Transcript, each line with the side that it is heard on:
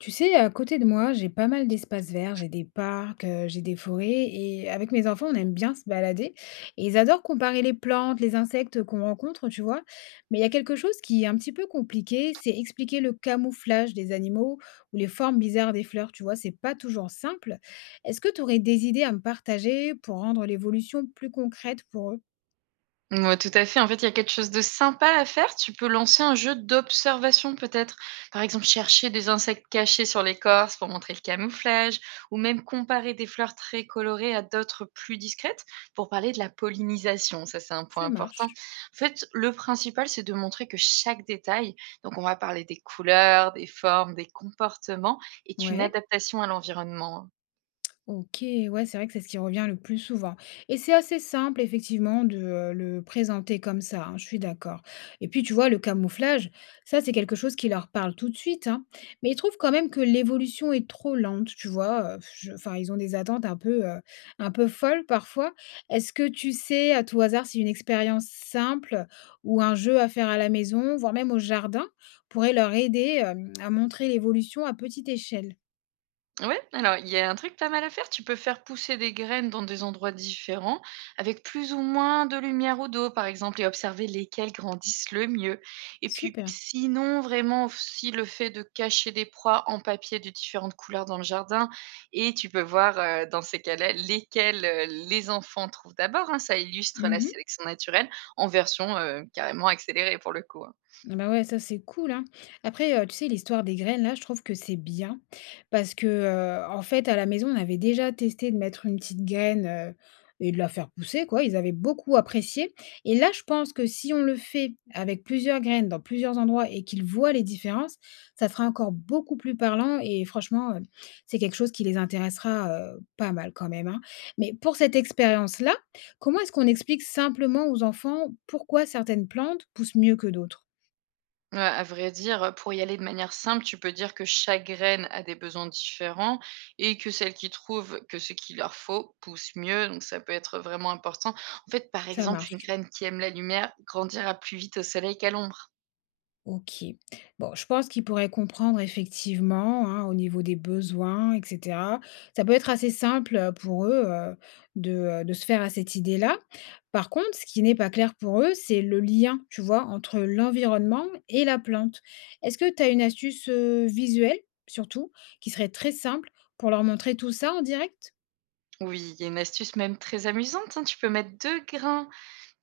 left: Tu sais, à côté de moi, j'ai pas mal d'espaces verts, j'ai des parcs, j'ai des forêts, et avec mes enfants, on aime bien se balader. Et ils adorent comparer les plantes, les insectes qu'on rencontre, tu vois. Mais il y a quelque chose qui est un petit peu compliqué, c'est expliquer le camouflage des animaux ou les formes bizarres des fleurs, tu vois, c'est pas toujours simple. Est-ce que tu aurais des idées à me partager pour rendre l'évolution plus concrète pour eux?
right: Ouais, tout à fait. En fait, il y a quelque chose de sympa à faire. Tu peux lancer un jeu d'observation peut-être. Par exemple, chercher des insectes cachés sur l'écorce pour montrer le camouflage, ou même comparer des fleurs très colorées à d'autres plus discrètes pour parler de la pollinisation. Ça, c'est un point
left: Ça
right: important.
left: marche.
right: En fait, le principal, c'est de montrer que chaque détail, donc on va parler des couleurs, des formes, des comportements, est une
left: Ouais.
right: adaptation à l'environnement.
left: OK, ouais, c'est vrai que c'est ce qui revient le plus souvent et c'est assez simple effectivement de, le présenter comme ça, hein, je suis d'accord et puis tu vois le camouflage, ça c'est quelque chose qui leur parle tout de suite, hein, mais ils trouvent quand même que l'évolution est trop lente, tu vois? Je enfin ils ont des attentes un peu folles parfois. Est-ce que tu sais à tout hasard si une expérience simple ou un jeu à faire à la maison, voire même au jardin pourrait leur aider, à montrer l'évolution à petite échelle?
right: Ouais, alors il y a un truc pas mal à faire. Tu peux faire pousser des graines dans des endroits différents, avec plus ou moins de lumière ou d'eau, par exemple, et observer lesquelles grandissent le mieux. Et puis,
left: Super.
right: sinon, vraiment aussi le fait de cacher des proies en papier de différentes couleurs dans le jardin, et tu peux voir dans ces cas-là lesquelles les enfants trouvent d'abord, hein. Ça illustre la
left: Mmh.
right: sélection naturelle en version carrément accélérée pour le coup, hein.
left: Ah bah ouais, ça c'est cool, hein. Après, tu sais, l'histoire des graines là, je trouve que c'est bien parce que, en fait, à la maison, on avait déjà testé de mettre une petite graine, et de la faire pousser quoi. Ils avaient beaucoup apprécié et là, je pense que si on le fait avec plusieurs graines dans plusieurs endroits et qu'ils voient les différences, ça sera encore beaucoup plus parlant et franchement, c'est quelque chose qui les intéressera, pas mal quand même, hein. Mais pour cette expérience-là, comment est-ce qu'on explique simplement aux enfants pourquoi certaines plantes poussent mieux que d'autres?
right: Ouais, à vrai dire, pour y aller de manière simple, tu peux dire que chaque graine a des besoins différents et que celles qui trouvent que ce qu'il leur faut pousse mieux, donc ça peut être vraiment important. En fait, par
left: Ça
right: exemple, une
left: marche.
right: graine qui aime la lumière grandira plus vite au soleil qu'à l'ombre.
left: OK. Bon, je pense qu'ils pourraient comprendre effectivement, hein, au niveau des besoins, et cetera. Ça peut être assez simple, pour eux, de, de se faire à cette idée-là. Par contre, ce qui n'est pas clair pour eux, c'est le lien, tu vois, entre l'environnement et la plante. Est-ce que tu as une astuce, visuelle, surtout, qui serait très simple pour leur montrer tout ça en direct?
right: Oui, il y a une astuce même très amusante, hein, tu peux mettre 2 grains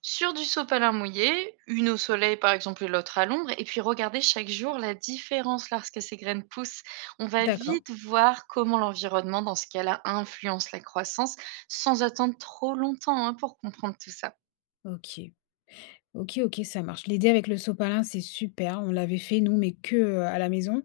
right: sur du sopalin mouillé, une au soleil par exemple et l'autre à l'ombre, et puis regardez chaque jour la différence lorsque ces graines poussent. On va
left: D'accord.
right: vite voir comment l'environnement, dans ce cas-là, influence la croissance sans attendre trop longtemps, hein, pour comprendre tout ça.
left: OK. OK, OK, ça marche. L'idée avec le sopalin, c'est super. On l'avait fait nous, mais que, à la maison,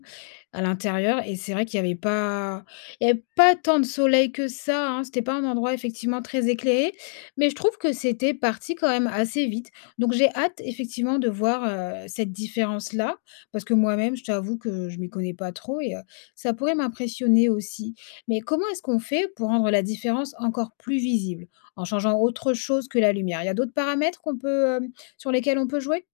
left: à l'intérieur et c'est vrai qu'il y avait pas tant de soleil que ça, hein. C'était pas un endroit effectivement très éclairé, mais je trouve que c'était parti quand même assez vite. Donc j'ai hâte effectivement de voir, cette différence-là, parce que moi-même, je t'avoue que je m'y connais pas trop et ça pourrait m'impressionner aussi. Mais comment est-ce qu'on fait pour rendre la différence encore plus visible? En changeant autre chose que la lumière? Il y a d'autres paramètres qu'on peut, sur lesquels on peut jouer?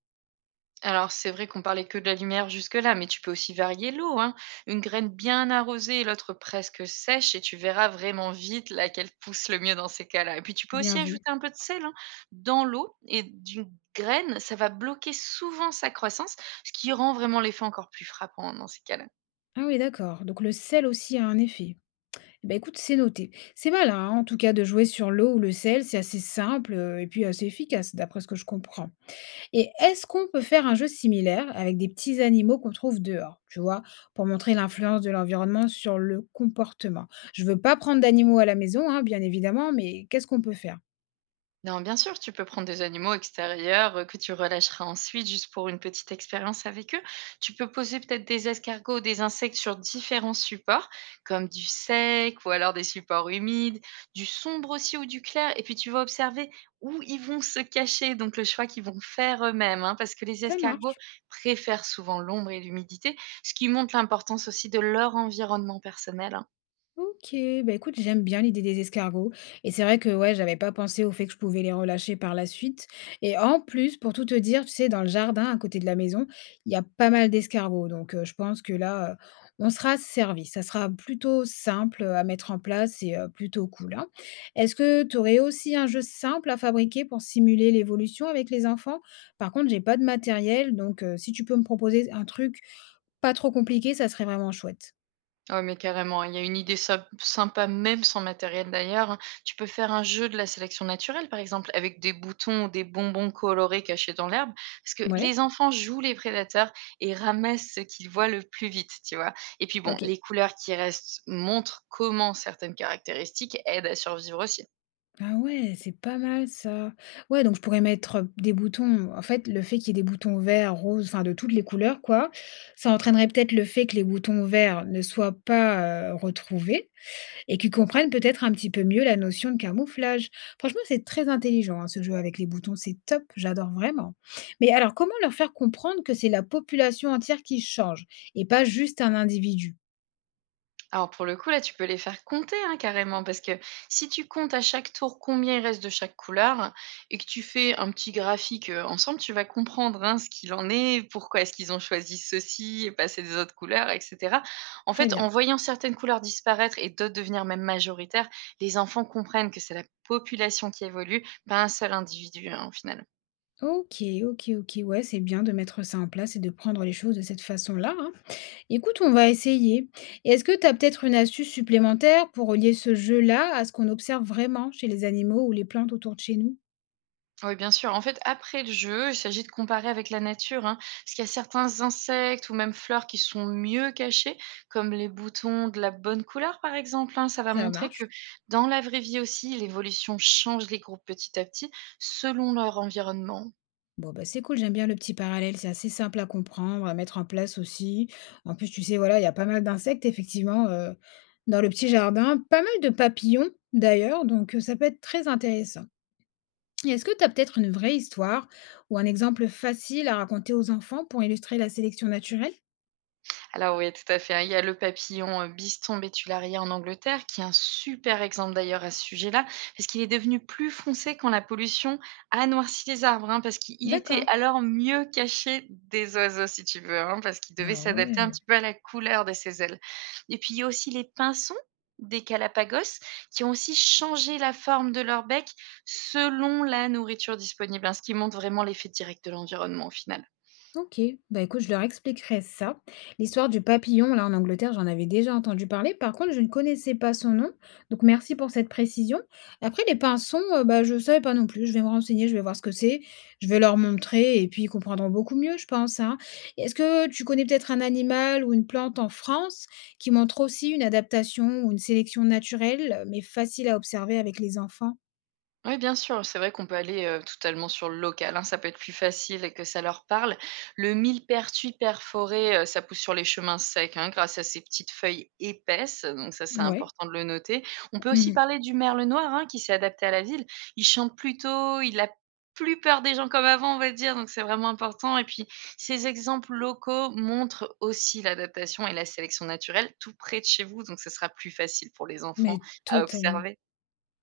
right: Alors, c'est vrai qu'on parlait que de la lumière jusque-là, mais tu peux aussi varier l'eau, hein. Une graine bien arrosée et l'autre presque sèche, et tu verras vraiment vite laquelle pousse le mieux dans ces cas-là. Et puis, tu peux
left: Bien
right: aussi
left: vu.
right: ajouter un peu de sel, hein, dans l'eau et d'une graine, ça va bloquer souvent sa croissance, ce qui rend vraiment l'effet encore plus frappant dans ces cas-là.
left: Ah oui, d'accord, donc le sel aussi a un effet. Eh ben écoute, c'est noté. C'est malin, hein, en tout cas, de jouer sur l'eau ou le sel, c'est assez simple, et puis assez efficace d'après ce que je comprends. Et est-ce qu'on peut faire un jeu similaire avec des petits animaux qu'on trouve dehors, tu vois? Pour montrer l'influence de l'environnement sur le comportement? Je veux pas prendre d'animaux à la maison, hein, bien évidemment, mais qu'est-ce qu'on peut faire?
right: Non, bien sûr, tu peux prendre des animaux extérieurs que tu relâcheras ensuite juste pour une petite expérience avec eux. Tu peux poser peut-être des escargots ou des insectes sur différents supports, comme du sec ou alors des supports humides, du sombre aussi ou du clair. Et puis tu vas observer où ils vont se cacher, donc le choix qu'ils vont faire eux-mêmes, hein, parce que les
left: Ça
right: escargots
left: marche.
right: préfèrent souvent l'ombre et l'humidité, ce qui montre l'importance aussi de leur environnement personnel, hein.
left: OK, bah, écoute, j'aime bien l'idée des escargots et c'est vrai que, ouais, j'avais pas pensé au fait que je pouvais les relâcher par la suite et en plus, pour tout te dire, tu sais, dans le jardin à côté de la maison, il y a pas mal d'escargots donc je pense que là, on sera servi. Ça sera plutôt simple, à mettre en place et plutôt cool, hein. Est-ce que tu aurais aussi un jeu simple à fabriquer pour simuler l'évolution avec les enfants? Par contre, j'ai pas de matériel donc si tu peux me proposer un truc pas trop compliqué, ça serait vraiment chouette.
right: Ah mais carrément, il y a une idée sympa même sans matériel d'ailleurs, hein. Tu peux faire un jeu de la sélection naturelle, par exemple, avec des boutons ou des bonbons colorés cachés dans l'herbe, parce que
left: Ouais?
right: les enfants jouent les prédateurs et ramassent ce qu'ils voient le plus vite, tu vois? Et puis bon,
left: OK.
right: les couleurs qui restent montrent comment certaines caractéristiques aident à survivre aussi.
left: Ah ouais, c'est pas mal ça. Ouais, donc je pourrais mettre, des boutons en fait, le fait qu'il y ait des boutons verts, roses, enfin de toutes les couleurs quoi, ça entraînerait peut-être le fait que les boutons verts ne soient pas, retrouvés et qu'ils comprennent peut-être un petit peu mieux la notion de camouflage. Franchement, c'est très intelligent, hein, ce jeu avec les boutons, c'est top, j'adore vraiment. Mais alors comment leur faire comprendre que c'est la population entière qui change et pas juste un individu?
right: Alors pour le coup, là, tu peux les faire compter, hein, carrément, parce que si tu comptes à chaque tour combien il reste de chaque couleur et que tu fais un petit graphique ensemble, tu vas comprendre, hein, ce qu'il en est, pourquoi est-ce qu'ils ont choisi ceci et pas ces autres couleurs, etc. En
left: Très
right: fait,
left: bien.
right: en voyant certaines couleurs disparaître et d'autres devenir même majoritaires, les enfants comprennent que c'est la population qui évolue, pas un seul individu, hein, au final.
left: OK, OK, OK, ouais, c'est bien de mettre ça en place et de prendre les choses de cette façon-là, hein. Écoute, on va essayer. Et est-ce que tu as peut-être une astuce supplémentaire pour relier ce jeu-là à ce qu'on observe vraiment chez les animaux ou les plantes autour de chez nous?
right: Oui, bien sûr. En fait, après le jeu, il s'agit de comparer avec la nature, hein, parce qu'il y a certains insectes ou même fleurs qui sont mieux cachés, comme les boutons de la bonne couleur, par exemple, hein. Ça va
left: Ça
right: montrer
left: marche?
right: que dans la vraie vie aussi, l'évolution change les groupes petit à petit selon leur environnement.
left: Bon, bah c'est cool, j'aime bien le petit parallèle, c'est assez simple à comprendre, à mettre en place aussi. En plus, tu sais, voilà, il y a pas mal d'insectes, effectivement, dans le petit jardin, pas mal de papillons d'ailleurs, donc ça peut être très intéressant. Et est-ce que tu as peut-être une vraie histoire ou un exemple facile à raconter aux enfants pour illustrer la sélection naturelle?
right: Alors oui, tout à fait, hein. Il y a le papillon Biston betularia en Angleterre, qui est un super exemple d'ailleurs à ce sujet-là, parce qu'il est devenu plus foncé quand la pollution a noirci les arbres, hein, parce qu'il était
left: D'accord.
right: alors mieux caché des oiseaux, si tu veux, hein, parce qu'il devait
left: Ah
right: s'adapter un
left: ouais.
right: petit peu à la couleur de ses ailes. Et puis il y a aussi les pinsons des Galapagos, qui ont aussi changé la forme de leur bec selon la nourriture disponible, hein, ce qui montre vraiment l'effet direct de l'environnement au final.
left: OK. Bah, écoute, je leur expliquerai ça. L'histoire du papillon, là, en Angleterre, j'en avais déjà entendu parler. Par contre, je ne connaissais pas son nom. Donc, merci pour cette précision. Après, les pinsons, bah, je ne savais pas non plus. Je vais me renseigner, je vais voir ce que c'est. Je vais leur montrer et puis ils comprendront beaucoup mieux, je pense, hein. Est-ce que tu connais peut-être un animal ou une plante en France qui montre aussi une adaptation ou une sélection naturelle, mais facile à observer avec les enfants?
right: Oui, bien sûr, c'est vrai qu'on peut aller, totalement sur le local, hein, ça peut être plus facile et que ça leur parle. Le millepertuis perforé, ça pousse sur les chemins secs, hein, grâce à ses petites feuilles épaisses, donc ça, c'est
left: Ouais.
right: important de le noter. On peut aussi
left: Mhm.
right: parler du merle noir, hein, qui s'est adapté à la ville. Il chante plus tôt, il a plus peur des gens comme avant, on va dire, donc c'est vraiment important et puis ces exemples locaux montrent aussi l'adaptation et la sélection naturelle tout près de chez vous, donc ce sera plus facile pour les enfants
left: Mais
right: à
left: totalement.
right: observer.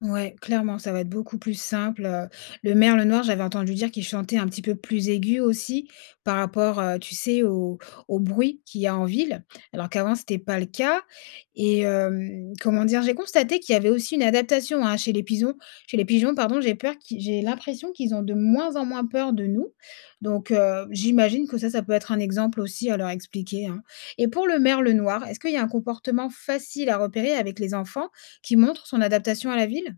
left: Ouais, clairement, ça va être beaucoup plus simple, le merle noir, j'avais entendu dire qu'il chantait un petit peu plus aigu aussi par rapport, tu sais, au bruit qu'il y a en ville, alors qu'avant c'était pas le cas et comment dire? J'ai constaté qu'il y avait aussi une adaptation, hein, chez les pigeons, pardon, j'ai peur qui j'ai l'impression qu'ils ont de moins en moins peur de nous, donc j'imagine que ça peut être un exemple aussi à leur expliquer, hein, et pour le merle noir, est-ce qu'il y a un comportement facile à repérer avec les enfants qui montre son adaptation à la ville?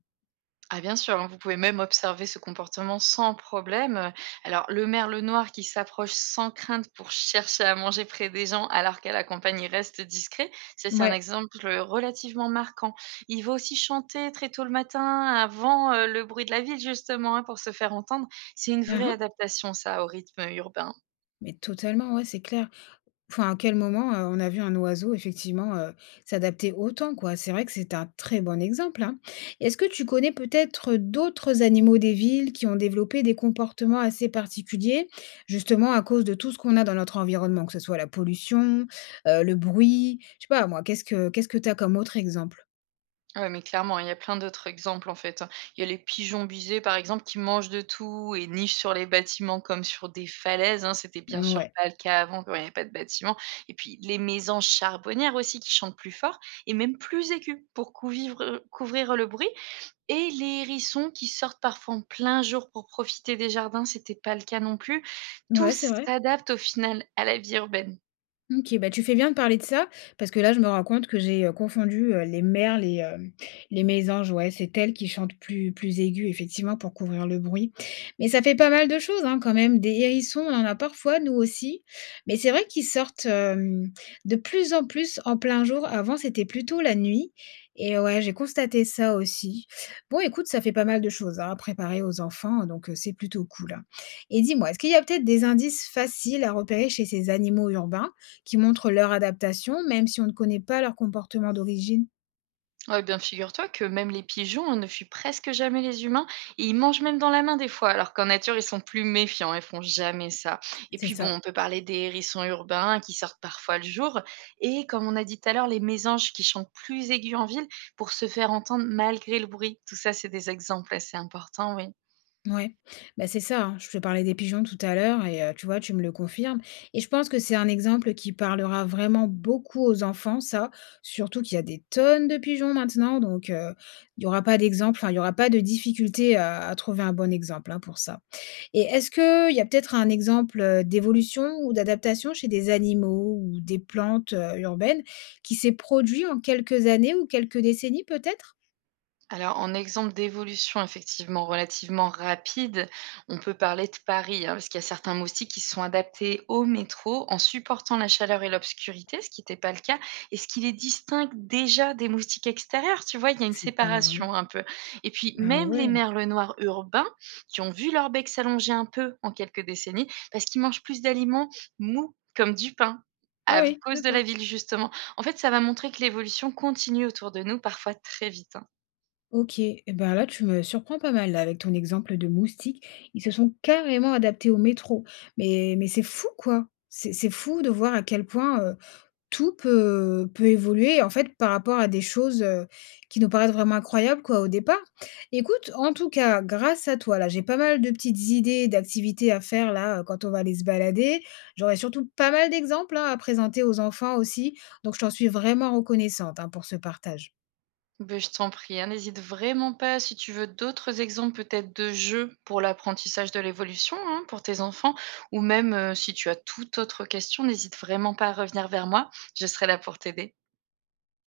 right: Ah bien sûr, hein, vous pouvez même observer ce comportement sans problème. Alors, le merle noir qui s'approche sans crainte pour chercher à manger près des gens alors qu'à la campagne il reste discret, ça c'est un
left: Ouais.
right: exemple relativement marquant. Il va aussi chanter très tôt le matin avant le bruit de la ville justement, hein, pour se faire entendre. C'est une
left: Mmh
right: vraie
left: mh.
right: adaptation ça au rythme urbain.
left: Mais totalement, ouais, c'est clair. Enfin, à quel moment, on a vu un oiseau effectivement, s'adapter autant, quoi? C'est vrai que c'est un très bon exemple, hein. Est-ce que tu connais peut-être, d'autres animaux des villes qui ont développé des comportements assez particuliers, justement à cause de tout ce qu'on a dans notre environnement? Que ce soit la pollution, le bruit, je sais pas moi, qu'est-ce que tu as comme autre exemple?
right: Ouais, mais clairement, il y a plein d'autres exemples en fait, hein. Il y a les pigeons busés, par exemple, qui mangent de tout et nichent sur les bâtiments comme sur des falaises, hein. C'était bien sûr
left: Ouais.
right: pas le cas avant, quand il n'y avait pas de bâtiments. Et puis les maisons charbonnières aussi qui chantent plus fort et même plus aigus pour couvrir le bruit. Et les hérissons qui sortent parfois en plein jour pour profiter des jardins, c'était pas le cas non plus.
left: Ouais, c'est
right: Tous
left: vrai.
right: s'adaptent au final à la vie urbaine.
left: OK, bah, tu fais bien de parler de ça, parce que là, je me rends compte que j'ai, confondu, les merles et les mésanges. Ouais, c'est elles qui chantent plus aiguë, effectivement, pour couvrir le bruit. Mais ça fait pas mal de choses, hein, quand même. Des hérissons, on en a parfois, nous aussi, mais c'est vrai qu'ils sortent, de plus en plus en plein jour. Avant, c'était plutôt la nuit et ouais, j'ai constaté ça aussi. Bon, écoute, ça fait pas mal de choses, hein, à préparer aux enfants, donc c'est plutôt cool, hein. Et dis-moi, est-ce qu'il y a peut-être des indices faciles à repérer chez ces animaux urbains qui montrent leur adaptation, même si on ne connaît pas leur comportement d'origine.
right: Ouais, bien figure-toi que même les pigeons, hein, ne fuient presque jamais les humains et ils mangent même dans la main des fois, alors qu'en nature ils sont plus méfiants, ils font jamais ça. Et
left: C'est
right: puis bon,
left: ça,
right: on peut parler des hérissons urbains qui sortent parfois le jour et comme on a dit tout à l'heure, les mésanges qui chantent plus aigus en ville pour se faire entendre malgré le bruit. Tout ça, c'est des exemples assez importants, oui.
left: ouais. Bah, c'est ça, hein, je te parlais des pigeons tout à l'heure et tu vois, tu me le confirmes et je pense que c'est un exemple qui parlera vraiment beaucoup aux enfants ça, surtout qu'il y a des tonnes de pigeons maintenant donc il n'y aura pas d'exemple, enfin il n'y aura pas de difficulté à trouver un bon exemple, hein, pour ça. Et est-ce qu'il y a peut-être un exemple, d'évolution ou d'adaptation chez des animaux ou des plantes, urbaines qui s'est produit en quelques années ou quelques décennies peut-être?
right: Alors, en exemple d'évolution effectivement relativement rapide, on peut parler de Paris, hein, parce qu'il y a certains moustiques qui se sont adaptés au métro en supportant la chaleur et l'obscurité, ce qui n'était pas le cas, et ce qui les distingue déjà des moustiques extérieurs, tu vois, il y a une
left: C'est pas vrai?
right: séparation un peu. Et puis,
left: Ah
right: même
left: ouais?
right: les merles noirs urbains, qui ont vu leur bec s'allonger un peu en quelques décennies, parce qu'ils mangent plus d'aliments mous, comme du pain,
left: Ah
right: à
left: oui,
right: cause de
left: d'accord.
right: la ville justement. En fait, ça va montrer que l'évolution continue autour de nous, parfois très vite, hein.
left: OK et ben là, tu me surprends pas mal là avec ton exemple de moustiques. Ils se sont carrément adaptés au métro. Mais c'est fou quoi! C'est fou de voir à quel point, tout peut évoluer, en fait, par rapport à des choses, qui nous paraissent vraiment incroyables, quoi, au départ. Écoute, en tout cas, grâce à toi, là, j'ai pas mal de petites idées d'activités à faire, là, quand on va aller se balader. J'aurai surtout pas mal d'exemples, hein, à présenter aux enfants aussi, donc je t'en suis vraiment reconnaissante, hein, pour ce partage.
right: Ben je t'en prie, hein, n'hésite vraiment pas si tu veux d'autres exemples peut-être de jeux pour l'apprentissage de l'évolution, hein, pour tes enfants ou même, si tu as toute autre question, n'hésite vraiment pas à revenir vers moi, je serai là pour t'aider.